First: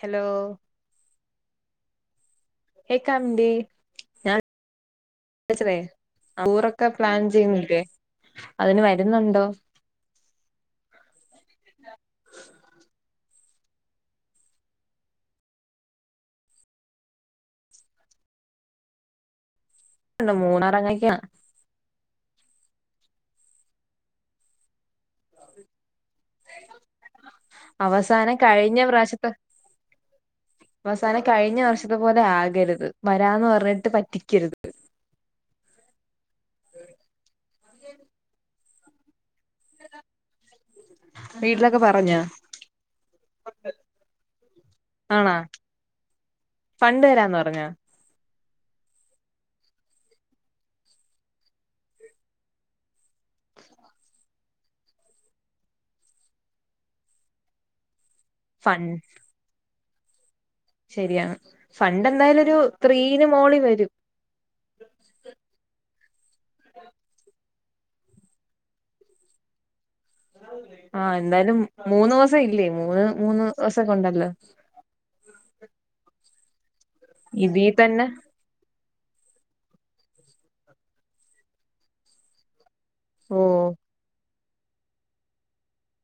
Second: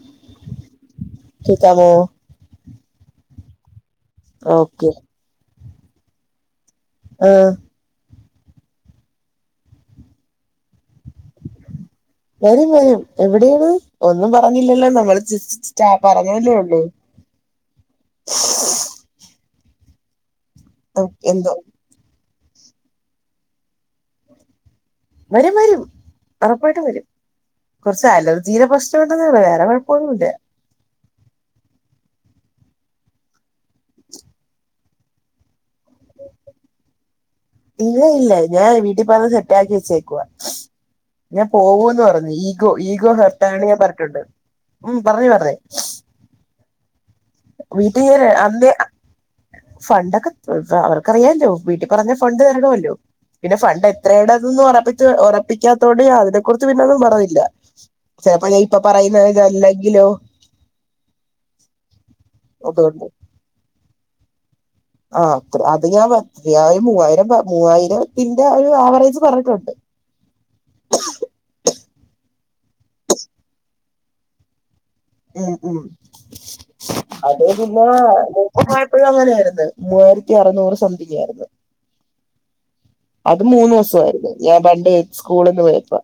Hello കേക്കാമോ ഏക്കമ്ണ്ടെ okay ച്ചതെ ടൂറൊക്കെ പ്ലാൻ ആ ചെയ്യുന്നില്ലേ അതിന് വരുന്നുണ്ടോ. വരും വരും എവിടെയാണ് ഒന്നും പറഞ്ഞില്ലല്ലോ നമ്മൾ ച്ച് ചെ ച്ച് പറഞ്ഞതല്ലേ ഒള്ളൂ. [unintelligible] ഒക്കെ എന്തോ. വരും വരും ഉറപ്പായിട്ട് വരും. കുറച്ച് അവസാനം അലർജിടെ കഴിഞ്ഞ പ്രശ്നം ഉണ്ടെന്ന് പ്രാവശ്യത്തെ ഉള്ളു. വേറെ കുഴപ്പൊന്നുല്ല. അവസാനം കഴിഞ്ഞ വർഷത്തെ പോലെ ആകരുത് വരാന്ന് പറഞ്ഞിട്ട് പറ്റിക്കരുത്. ഇല്ല ഇല്ല ഞാൻ വീട്ടിപ്പറഞ്ഞ് സെറ്റ് ആക്കി വച്ചേക്കുവാ. ഞാൻ വീട്ടിലൊക്കെ പോവൂന്ന് പറഞ്ഞോ പറഞ്ഞ് ഈഗോ ഈഗോ ഹെർട്ടാണ്ട് ഞാൻ പറഞ്ഞിട്ടുണ്ട് ഉ പറഞ്ഞ് ആണാ പറഞ്ഞ്. ഫണ്ട് തരാന്ന് പറഞ്ഞ. വീട്ടിന് അന്ന്. ഫണ്ടൊക്കെ അവർക്കറിയല്ലോ വീട്ടിൽ പറഞ്ഞാ ഫണ്ട് തരണല്ലോ. പിന്നെ ഫണ്ട് എത്രട ഇത് ഉറപ്പി ഉറപ്പിക്കാത്തോട് അതിനെ കുറിച്ച് പിന്നൊന്നും പറഞ്ഞില്ല. ചെലപ്പ ഞാൻ ഇപ്പ ഫൺ പറയുന്നതല്ലെങ്കിലോ. ശരിയാണ് ഫണ്ട് എന്തായാലും ഒരു അതുകൊണ്ട് ത്രീന് മോളി വരും. ആ അത്ര അത് ഞാൻ അത്രയ മൂവായിരം മൂവായിരത്തിന്റെ ഒരു ആവറേജ് പറഞ്ഞിട്ടുണ്ട്. ആ എന്തായാലും മൂന്ന് ദിവസം ഇല്ലേ മൂന്ന് മൂന്ന് ദിവസൊക്കെണ്ടല്ലോ. ഉം ഉ അത് ഇതീ പിന്നെ. തന്നെ പോയപ്പോഴും അങ്ങനെയായിരുന്നു. മൂവായിരത്തി അറുനൂറ് സംതിങ്ങ് ആയിരുന്നു. അത് ഓ മൂന്നൂ സായിരുന്നു. ഞാൻ പണ്ട് സ്കൂളിൽ നിന്ന് പോയപ്പോ.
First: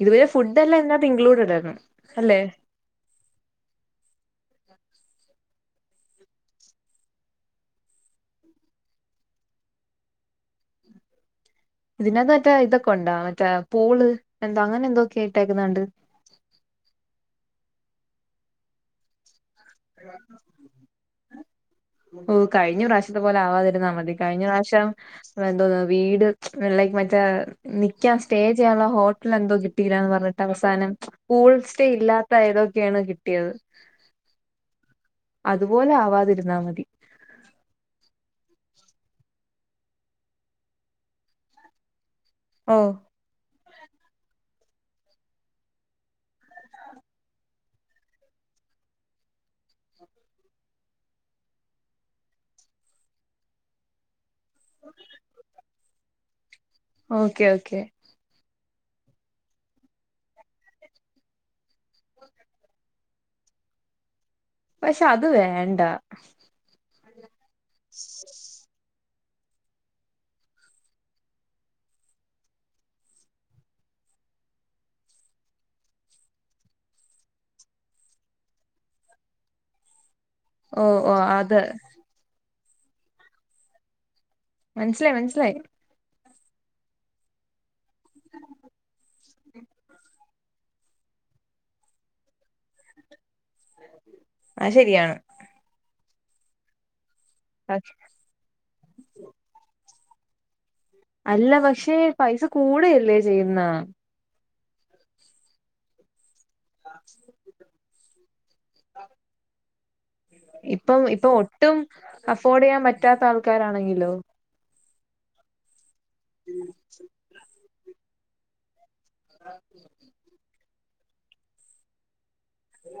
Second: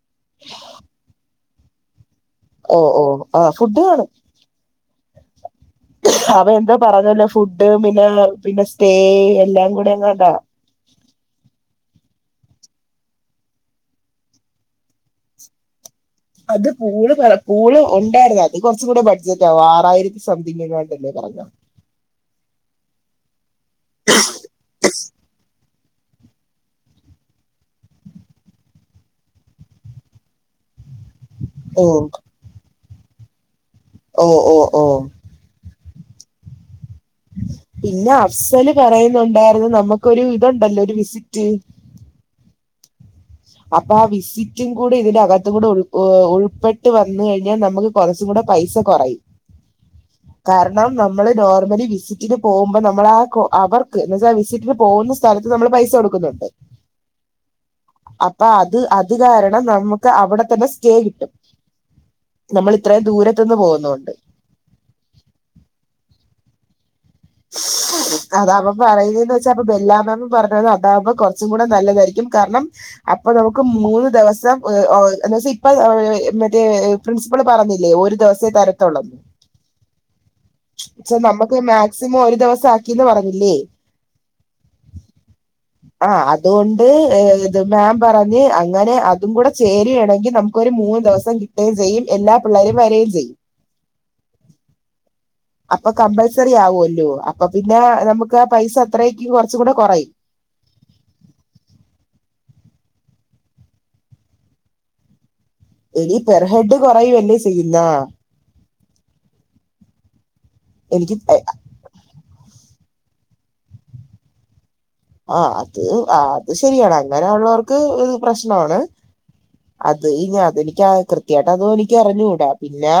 ഇതുപോലെ ഫുഡ് എല്ലാം ഇതിനകത്ത് ഇൻക്ലൂഡഡ്ആയിരുന്നു അല്ലെ. ഓ ഓ ആഹ് ഫുഡ് കാണും. അവ എന്താ പറഞ്ഞല്ലോ ഫുഡ് പിന്നെ പിന്നെ സ്റ്റേ എല്ലാം കൂടി അങ്ങണ്ടാ ഇതിനകത്ത് മറ്റേ ഇതൊക്കെ ഉണ്ടാ മറ്റേ പൂള് എന്തോ അങ്ങനെ എന്തോക്കെയായിട്ടെക്കണ കണ്ട്. അത് പൂള് പൂള് ഉണ്ടായിരുന്നു. അത് കുറച്ച് കൂടെബ ടജറ്റാവും ആറായിരത്തി സംതിങ് എങ്ങാണ്ടന്നെ പറഞ്ഞോ. ഓ കഴിഞ്ഞ പ്രാവശ്യത്തെ പോലെ ആവാതിരുന്നാൽ മതി കഴിഞ്ഞ പ്രാവശ്യം എന്തോന്ന് വീട്. ലൈക്ക് മറ്റേ നിക്കാൻ സ്റ്റേ ചെയ്യാനുള്ള ഹോട്ടൽ എന്തോ കിട്ടിയില്ലന്ന് പറഞ്ഞിട്ട് അവസാനം. പൂൾ ഓ സ്റ്റേ ഇല്ലാത്ത ഏതൊക്കെയാണ് കിട്ടിയത് ഓ ഓ ഓ അതുപോലേ ആവാതിരുന്നാ മതി പിന്നെ അഫ്സല് പറയുന്നുണ്ടായിരുന്നു നമുക്കൊരു ഇതുണ്ടല്ലോ ഒരു വിസിറ്റ് ഓ അപ്പൊ ആ വിസിറ്റും കൂടി ഇതിന്റെ അകത്തും കൂടെ ഉൾപ്പെട്ട് വന്നു കഴിഞ്ഞാൽ നമുക്ക് കൊറച്ചും കൂടെ പൈസ കൊറയും കാരണം നമ്മള് നോർമലി വിസിറ്റിന് പോവുമ്പോ നമ്മൾ ആ അവർക്ക് എന്നാച്ചാ സിറ്റിന് പോകുന്ന സ്ഥലത്ത് നമ്മൾ പൈസ കൊടുക്കുന്നുണ്ട് ഓക്കെ ഓക്കെ അപ്പൊ അത് അത് കാരണം നമുക്ക് അവിടെ തന്നെ സ്റ്റേ കിട്ടും നമ്മള് ത്രേം ദൂരത്ത്ന്ന് പോകുന്നോണ്ട് പക്ഷെ അത് വേണ്ട അതാ പറയുന്നതന്ന് വെച്ചാ അപ്പൊ ബെല്ലാ മാമ് പറഞ്ഞത് അതാകുമ്പ കൊറച്ചും കൂടെ നല്ലതായിരിക്കും കാര്ണം അപ്പൊ നമുക്ക് മൂന്ന് ദെവസം എന്താച്ച ഇപ്പൊ അഹ് മറ്റേ പ്രിൻസിപ്പള് പറഞ്ഞില്ലേ ഒരു ദെവസേ തരത്തൊള്ളന്ന് ഓ ഓ ക്ഷേ നമ്മക്ക് അത് മാക്സിമം ഒരു ദെവസം ആക്കീന്ന് പറഞ്ഞില്ലേ മൻസ്സിലായി മൻസ്സിലായി ആഹ് അതുകൊണ്ട് ഏഹ് ഇത് മേം പറഞ്ഞ്. അങ്ങനെ അതും കൂടെ ചേര് ആണെങ്കി നമുക്കൊരു മൂന്ന് ദെവസം കിട്ടെ ചെയ്യും. എല്ലാ പിള്ളേരും വരെ ഉം ചെയ്യും അഹ് ശെരിയാണ് അപ്പൊ കമ്പൽസെറി ആവോല്ലോ. അപ്പൊ പിന്നെ നമുക്കാ പൈസ അത്രേക്കും കൊറ്ച്ചും കൂടെ കൊറയും അല്ല പക്ഷെ പൈസ കൂടെ അല്ലേ ചെയ്യുന്നെ എടീ പെർഹെഡ് കൊറയുവല്ലേ ചെയ്യുന്ന ഇപ്പം എനിക്ക് ഇപ്പൊ ഒട്ടും അഫോർഡെയ്യാൻ പറ്റാത്ത ആൾക്കാരാണെങ്കിലോ ആഹ് അത് ആഹ് അത് ശരിയാണ്. അങ്ങനെ ഉള്ളോർക്ക് ഒരു പ്രശ്ന്വാണ് അത് ഇ അത് എനിക്ക് കൃത്യായിട്ട് അതും എനിക്കറിഞ്ഞൂ പിന്നെ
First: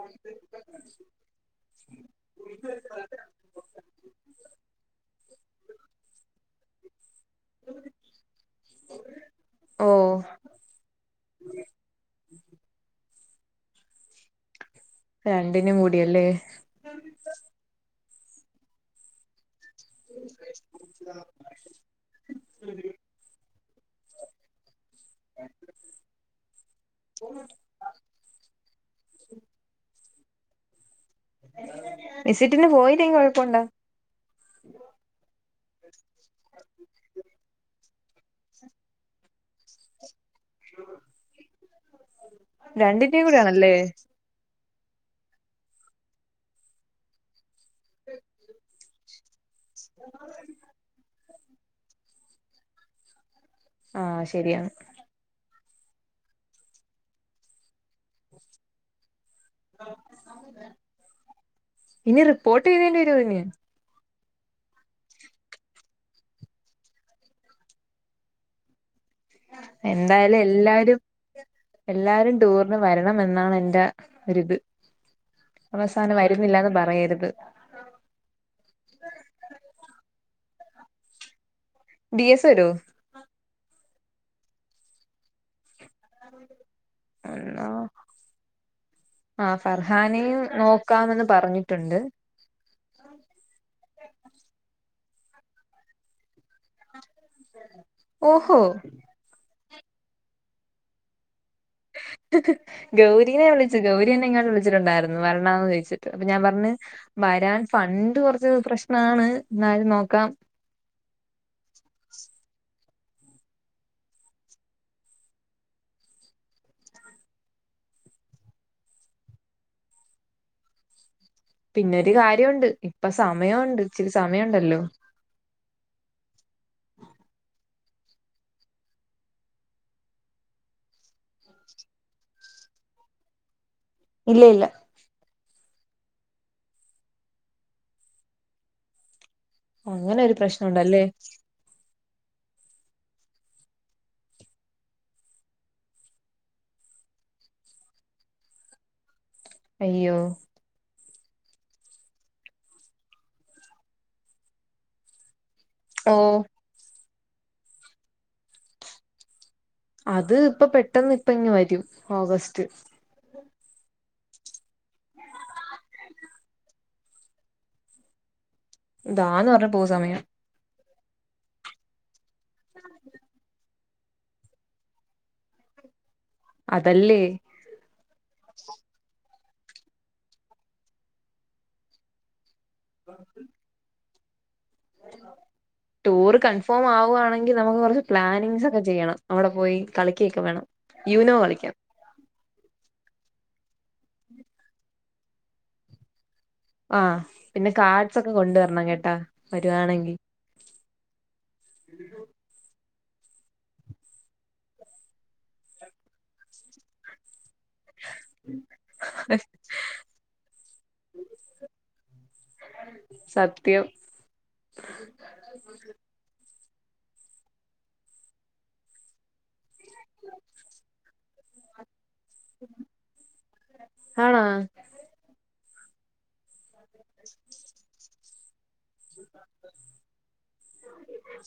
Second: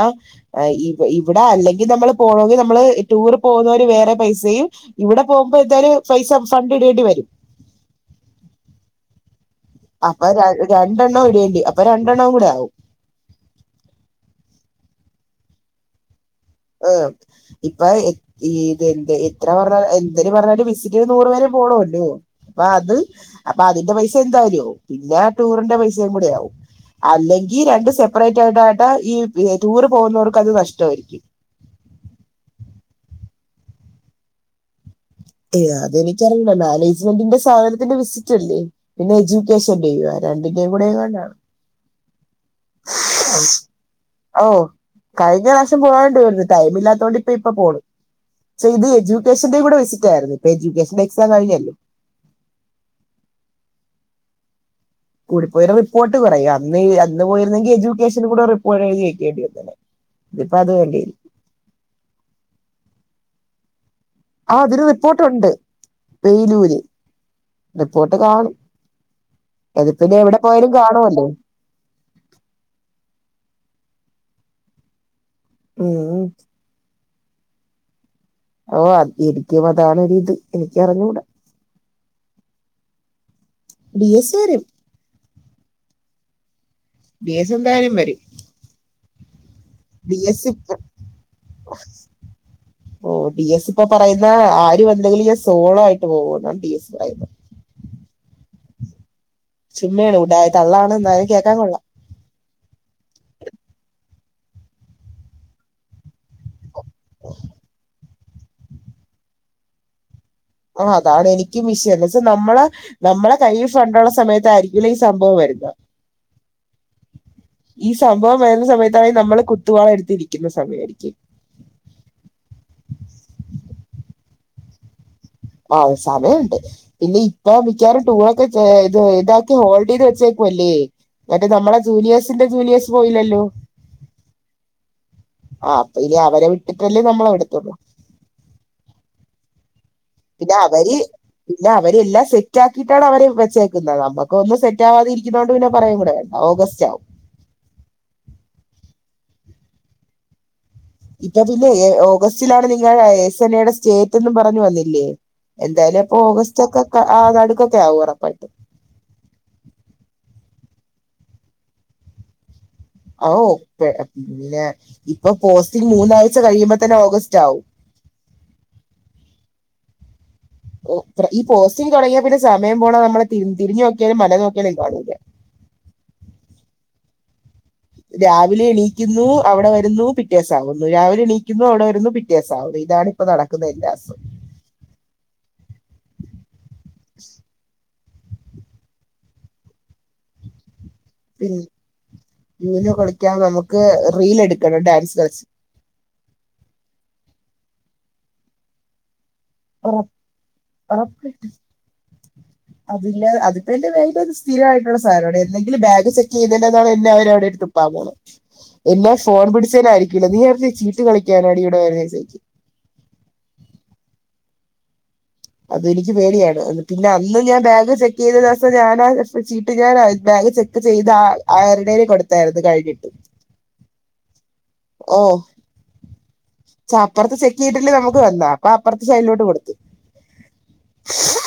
ഇവടെ അല്ലെങ്കി നമ്മള് പോണോങ്കി നമ്മള് ടൂർ പോകുന്നവര് വേറെ പൈസയും ഇവിടെ പോകുമ്പോ എന്തായാലും പൈസ ഫണ്ട് ഇടേണ്ടി വരും ഓ അപ്പൊ രണ്ടെണ്ണം ഇടിയേണ്ടി അപ്പൊ രണ്ടെണ്ണംവും കൂടെ ആവും രണ്ടിനും കൂടിയല്ലേ ആഹ് ഇപ്പ ഈത് എന്റെ [unintelligible] ഇത്ര പറഞ്ഞ എന്തിന് പറഞ്ഞാലും വിസിറ്റിന് നൂറ് പേരെ പോണോ അല്ലേ അപ്പൊ അത് അപ്പൊ അതിന്റെ പൈസ എന്തായാലാവും. പിന്നെ ആ ടൂറിന്റെ പൈസയും കൂടി യാവും അല്ലെങ്കി രണ്ട് സെപ്പ്റേറ്റ് ആയിട്ടായിട്ടാ ഈ ടൂറ് പോകുന്നവർക്ക് അത് നഷ്ട വായിരിക്കും വിസിറ്റിങ്ങിന്ന് പോയില്ലെങ്കി കൊഴപ്പൊണ്ടോ ഏ അതെനിക്കറിയില്ല. മാനേജ്മെന്റിന്റെ സ [unintelligible] ത്തിന്റെ വിസിറ്റ് അല്ലേ പിന്നെ എജ്യുക്കേഷൻ ഡേയുവാ രണ്ടിന്റെേയും കൂടേങ്ങാണ്ടാണ് രണ്ടിന്റെയും കൂടി ആണല്ലേ ഓഹ് കഴിഞ്ഞ പ്രാവശ്യം പോവണ്ടിയിരുന്നു. ടൈമില്ലാത്തോണ്ട് പ്പൊ ഇപ്പ പോണ് പക്ഷേ ഇത് എജ്യുക്കേഷന്റെ കൂടെ വിസിറ്റ് ആയിരുന്നു. ഇപ്പ എജ്യുക്കേഷന്റെ എക്സാം കഴിഞ്ഞെല്ലേ ആഹ് ശെരിയാണ് കൂടിപ്പോയൊരു റിപ്പോർട്ട് പറയ. അന്ന് അന്ന് പോയിരുന്നെങ്കി യജു ക്കേഷനും കൂടി റിപ്പോർട്ട്‌ എഴുതി വക്കേണ്ടി വന്നേനെ ഇതിപ്പത് വേണ്ട ഇഞ്ഞ് റിപ്പോർട്ട് എഴ്തേണ്ടി വരു [unintelligible] ആഹ് ഇതിന് റിപ്പോർട്ട് ഉണ്ട് പെയിനൂര് റിപ്പോർട്ട് കാണും അത് പിന്നെ എവിടെ എന്തായാലും പോയാലും എല്ലാരും കാണ്വാല്ലോ എല്ലാരും ടൂറിന് വരണം എന്നാണ് എന്റെ ഒര്ത് അവസാനം ഉം വരുന്നില്ല എന്ന് പറയര്ത് ഓ എരിക്കും അതാണരിത് എനിക്ക് അറിഞ്ഞൂടാ. ഡി എസ് വരോ ബി എസ് വരും [unintelligible] ബി എസ് എന്താലും വരും ആ ഡി ഫർഹാനെയും എസ് ഇപ്പ നോക്കാമെന്ന് പറഞ്ഞിട്ടുണ്ട് ഓ ഡി എസ് ഇപ്പ പറയുന്ന് ആരു കൊണ്ടോയില്ലെങ്കി ഞാൻ സോളോ ആയിട്ട് പോവൊന്ന് ഓഹോ ചുമ്മയാണ് ഉടായ തള്ളാണ് എന്താലും കേക്കാൻ കൊള്ള. ഗൗരിനെ വിളിച്ചു. ഗൗരി എന്നെ ഇങ്ങാട്ട് വിളിച്ചിട്ടുണ്ടായിര്ന്നു. വര്ണൊ എന്ന് ചോയ്ച്ചിട്ട്. അപ്പൊ ഞാൻ പറ്ഞ്ഞ് വരാൻ ഫണ്ട് കൊറ്ച്ച് പ്രശ്നാണ്. ഇന്നാലും നോക്കാം ഓഹ് അതാണ് എനിക്കും വിഷ്യം എന്തച്ച നമ്മള് നമ്മളെ കൈയി ഫണ്ടുള്ള സമയത്തായിരിക്കില്ല ഈ സംഭവം വെരുന്ന ഈ സംഭവം വരുന്ന സമയത്താണെങ്കിൽ നമ്മള് കുത്തുവാള എടുത്തിരിക്കുന്ന സമയായിരിക്കും പിന്നൊരു കാര്യ ഉണ്ട് ഇപ്പ സമയ ഉണ്ട് ഇച്ചിരി സമയണ്ടല്ലോ ആ സമയംഉണ്ട്. ഇല്ല ഇപ്പൊ മിക്കാറ് ടൂർ ഒക്കെ ഇത് ഇതാക്കി ഹോൾഡ ചെയത് വച്ചേക്കുല്ലേ മറ്റേ നമ്മെ ജൂനിയേഴ്സിന്റെ ജൂനിയേഴ്സ് പോയില്ലല്ലോ ഇല്ല ഇല്ല ആ അപ്പൊ ഇനി അവരെ വിട്ടിട്ടല്ലേ നമ്മളെവിടുത്തള്ളൂ അങ്ങനെ ഒരു പിന്നാ അ വര് പ്രശ്നമുണ്ടല്ലേ പിന്നെ അവരെല്ലാം സെറ്റ ആക്കിയിട്ടാണ് അവരെ വെച്ചേക്കുന്നത് നമ്മുക്ക ഒന്നും സെറ്റ് വാതെരിക്കുന്ന കൊണ്ട് പിന്നെ പറയാൻകുഡ ഓഗസ്റ്റ് ആവും. അയ്യോ ഓഗസ്റ്റിലാണ് നിങ്ങ എസ് എൻ എയുടെ സ്റ്റേറ്റ്റും പറഞ്ഞു വന്നില്ലേ എന്തായാലും ഓ ഇപ്പൊ ഓഗസ്റ്റ് ഒക്കെ ആ നടുക്കൊക്കെ ആകും ഉറപ്പായിട്ട് അത് ഇപ്പ പെട്ടന്ന് ഇപ്പ ഇങ് വരും ഓഗസ്റ്റ് ഓ പിന്നെ ഇപ്പൊ പോസ്റ്റിംഗ മൂന്നാഴ്ച കഴിയുമ്പോ തന്നെ ഓഗസ്റ്റ് ആകും. ഇതാന്ന് പറഞ്ഞ പോക സമയം ഓ ഈ പോസ്റ്റിങ് തുടങ്ങിയാ പിന്നെ സമയം പോണ നമ്മ തിരിഞ്ഞു നോക്കിയാലും മല നോക്കിയാലും കാണുല്ല അതല്ലേ രാവിലെ എണീക്കുന്നു അവിടെ വരുന്നു പിറ്റേസ ആാവുന്നു രാവിലെ എണീക്കുന്നു അവിടെ വരുന്നു പിറ്റേസ ആാവുന്ന ഇതാണ് ഇപ്പ നടക്കുന്ന എല്ലാസും ടൂർ കൺഫേം ആവുകവാണെങ്കിൽ നമുക്ക് കുറച്ച് പ്ലാനിങ്സ് ഒക്കെ ചെയ്യണം. അവിടെ പോയി കളിക്കൊക്കെ വേണം. യുനോ പിന്നെ കളിക്കാം യൂനോ കളിക്കാ നമുക്ക് റീൽ എടുക്കണം ഡാൻസ് ക്ലാസ് ആഹ പിന്നെ കാർഡ്സ് ഒക്കെ കൊണ്ടുവരണം കേട്ടാ വരുവാണെങ്കിൽ അതില്ല അതിപ്പോ എന്റെ വേല് ഒരു സ്ഥിരമായിയിട്ടുള്ള സാധനംടെ എന്തെങ്കും ബാഗ ചെക്ക് ചെയ്യതിണ്ട എന്നാണ് എന്നെ അവരവിടെ ഇട്ടും എല്ലാ ഫോൺ പിടിച്ചന ആയിരിക്കില്ല നീ നേരത്തെ ചീട്ട് കളിക്കാന അടിയടെ വരുന്നചോദിക്കും. സത്യം [unintelligible] [inaudible] അത് എനിക്ക് പേടിയാണ് പിന്നെ അന്ന് ഞാൻ ബാഗ് ചെക്ക് ചെയ്ത ദിവസം ഞാാനാ ചീട്ട് ഞാൻ ബാഗ് ചെക്ക് ചെയ്ത് ആയിരണരെ കൊടുത്തായിരുന്നു കഴിഞ്ഞിട്ട് ആഹ് ഓ സപ്പറ ചെക്ക് ചെയ്തിട്ട് നമുക്ക് വന്നാ അപ്പ അപ്പുറത്തെ സൈലിലോട്ട്ടുത്തു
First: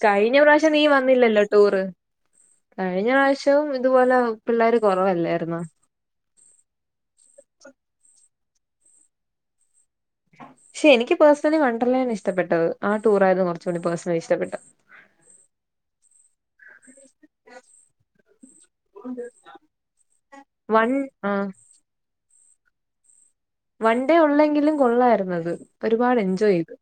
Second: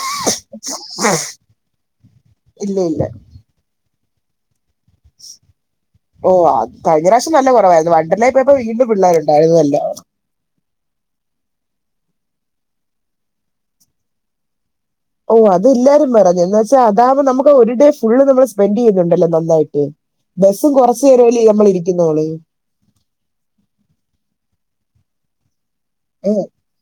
കഴിഞ്ഞ പ്രാവശ്യം നീ വന്നില്ലല്ലോ ടൂറ് ഇല്ല ഇല്ല കഴിഞ്ഞ പ്രാവ്ശവും ഇതുപോലെ പിള്ളേർ കുറവല്ലായിരുന്നോ ഓഹ കഴിഞ്ഞ പ്രാവശ്യം നല്ല കുറവായിരുന്നു വണ്ടർലേപ്പോ യപ്പോ വീണ്ടും പിള്ളേരു ഉണ്ടായിരുന്നു അല്ല പക്ഷെ എനിക്ക് പേഴ്സണലി വണ്ടർലോണ് ഇഷ്ടപ്പെട്ടത് ആ ടൂറായരുന്നു കുറച്ച് കൂടി പേഴ്സണലി ഇഷ്ടപ്പെട്ടത്. ഓ അത് എല്ലാരും പറഞ്ഞു എാ വച്ചാ അതാകുമ്പോ നമുക്ക് ഒരു ഡേ ഫള് നമ്മൾ സ്പെൻഡ് ചെയ്യുന്നുണ്ടല്ലോ നന്നായിട്ട് ബസ്സും വൺ കുറച്ചു ആ നേരലേ നമ്മള് ഇരിക്കുന്നോള് വൺ ഡേ ഉള്ളെങ്കിലും കൊള്ളായിരുനത് ഒരുപാട് എൻജോയ് ചെയ്ത്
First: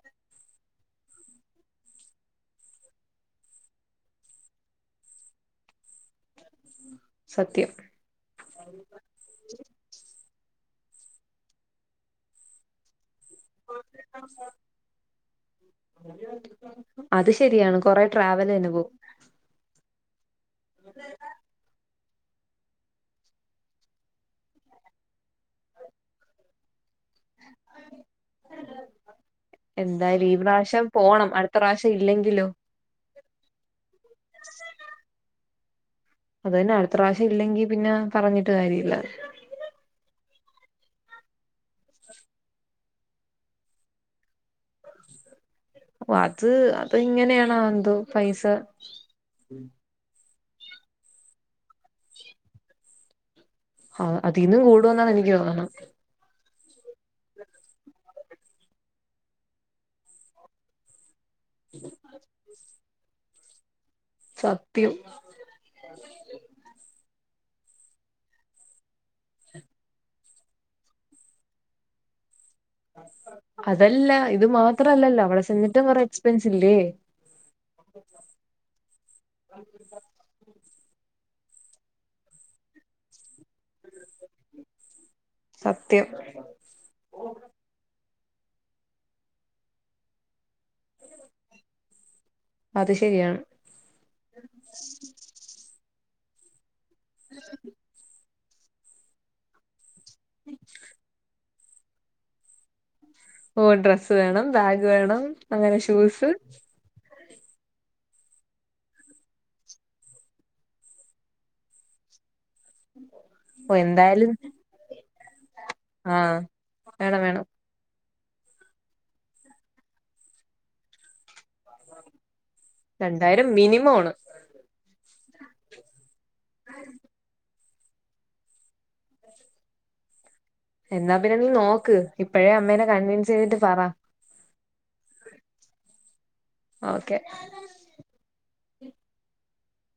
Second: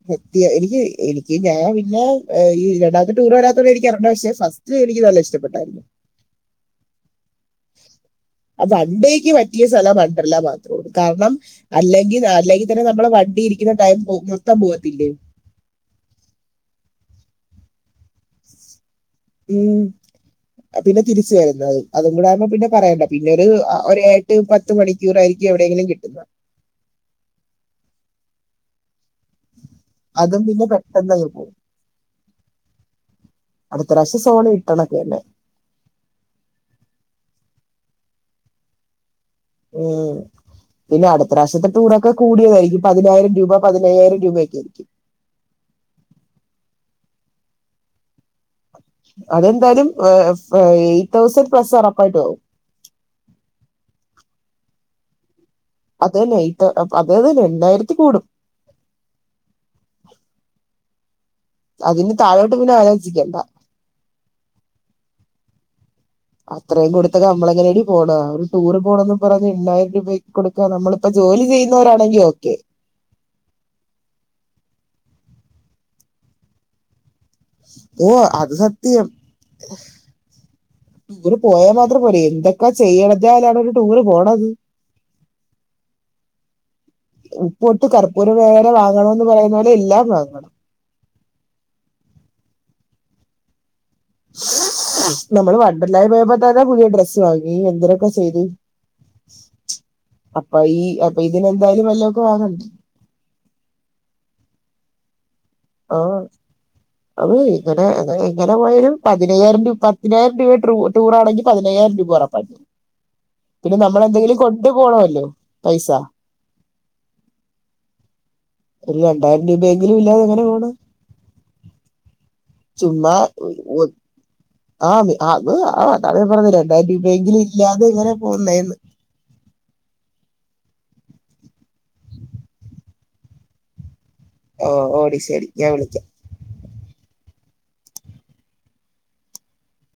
[unintelligible] [unintelligible] ത്യ എനിക്ക് എനിക്ക് ഞാൻ പിന്നെ [unintelligible] ഈ രണ്ടാമത്തെ ടൂർ വരാത്തോടെ എനിക്ക് അറണ്ട പക്ഷെേ ഫസ്റ്റ് എനിക്ക് നല്ല ഇഷ്ടപ്പെട്ടായിരുന്നു സത്യം അ വണ്ടേക്ക്റ്റ [unintelligible] പി സ്ഥലം കൊയ്പല്ല പറഞ്ഞു കാരണം അല്ലെങ്കിൽ അല്ലെങ്കിൽ തന്നെ നമ്മൾ വ ക ഇരിക്കുന്ന ടൈം നൊത്തം [unintelligible] പോകത്തില്ലേ ഡീ അത് ശരിയാണ് കൊറെ ട്രാവലന്നെ പോവും ഉം അതിന്നെ തിരിച്ച് വരുന്നത് അത് അതും കൂട ആയോ പിന്നെ പറയണ്ട പിന്നീട് ഒരേ എട്ട് പത്ത് മണിക്കൂർ ആയിരിക്കും എവിടെയെങ്കിലും കിട്ടുന്നത് എന്തായും ഈ അതും പിന്നെ പ്രാവശ്യം പെട്ടെന്ന് അങ്ങ് പോണം പോകും അടുത്ത പ്രാവശ്യം ഇല്ലെങ്കിലും അടുത്ത പ്രാവശ്യ സോണി ഇട്ടണൊക്കെനെ അതന്നെ അടുത്തറാവശ്യം ഇല്ലെങ്കി പിന്നെ പറഞ്ഞിട്ട് കാര്യമല്ല ഉം പിന്നെ അടുത്ത പ്രാവശത്തെ [unintelligible] കൂടിയതായിരിക്കും പതിനായിരം രൂപ പതിനയ്യായിരം രൂപയൊക്കെ ഓ അത് അത് ഇങ്ങനെയാണോ എന്തോ പൈസ അതെന്തായാലും ഏ എയ്റ്റ് തൗസൻഡ് പ്ലസ് ഉറപ്പായിട്ട് ആകും ആ അതീന്നും കൂടുന്നാണ് എനിക്ക് തോന്നുന്നത് അതന്നെ ഇത് അതേ അത്തന്നെ രണ്ടായിരത്തി കൂടും അതിന് താഴോട്ട് പിന്നെ ആലോജിക്കേണ്ട സത്യം അത്രയും കൊടുത്തൊക്കെ നമ്മളങ്ങനേടി പോണ് ഒരു ടൂറ് പോണംന്ന് പറഞ്ഞു എണ്ണായിരം രൂപക്ക് കൊടുക്ക നമ്മളിപ്പോ ജോലി ചെയ്യുന്നവരാണെങ്കിൽ ഓക്കെ അതല്ല ഇത് മാത്രല്ലല്ലോ അവളെ ചെന്നിട്ട് കുറ എക്സ്പെൻസ്ലില്ലേ ഓ അത് സത്യം ടൂറ് പോയാൽ മാത്രം പോരൈ എന്തൊക്കെ ചെയ്യണചിലാ ടൂർ പോണോ [inaudible] ഉപ്പൊട്ട് കർപ്പൂരം വെരെ വാങ്ങണംന്ന് പറയുന്നപോലെ എല്ലാം വാങ്ങണം അത് ശരിയാ നമ്മള് വണ്ടർലായ് പോയപ്പോ തന്നെ പുതിയ ഡ്രസ്സ് വാങ്ങി എന്തിതിനൊക്കെ ചെയ്തു അപ്പൊ ഈ അപ്പൊ ഇതിനെന്തായാലും വല്ലൊവക്കെ വാങ്ങണ്ടേ ഓ ഡ്രസ്സ് വേണം ബാഗ് വേണം അങ്ങനെ ആ ഷൂസ് അത് ഇങ്ങനെ എങ്ങനെ പോയാലും പതിനായിരം രൂപി പതിനായിരം രൂപ ടൂർ ആണെങ്കിൽ പതിനയ്യായിരം രൂപ ഉറപ്പായിടു പിന്നെ ഓ എന്തായാലും നമ്മളെന്തെങ്കിലും കൊണ്ടു പോണലോ പൈസ ആഹ് വേണം വേണം ഒരു രണ്ടായിരം രൂപയെങ്കിലും ഇല്ലെതെങനെപോണ് ചുമ്മാ രണ്ടായിരം ഉ മിനിമം ആണ് ആ അത് ആ പറഞ്ഞു രണ്ടായിരം രൂപയെങ്കിലും ഇല്ലാതെ എങ്ങനെ പോവുന്നേ എന്നാ പിന്നെ നോക്ക് ഇപ്പഴേ അമ്മേനെ കൺവൈൻസ് ചെയ്തിട്ട് പറ ഓ ഓടി ശരി ഞാൻ വിളിക്കാം ഓക്കെ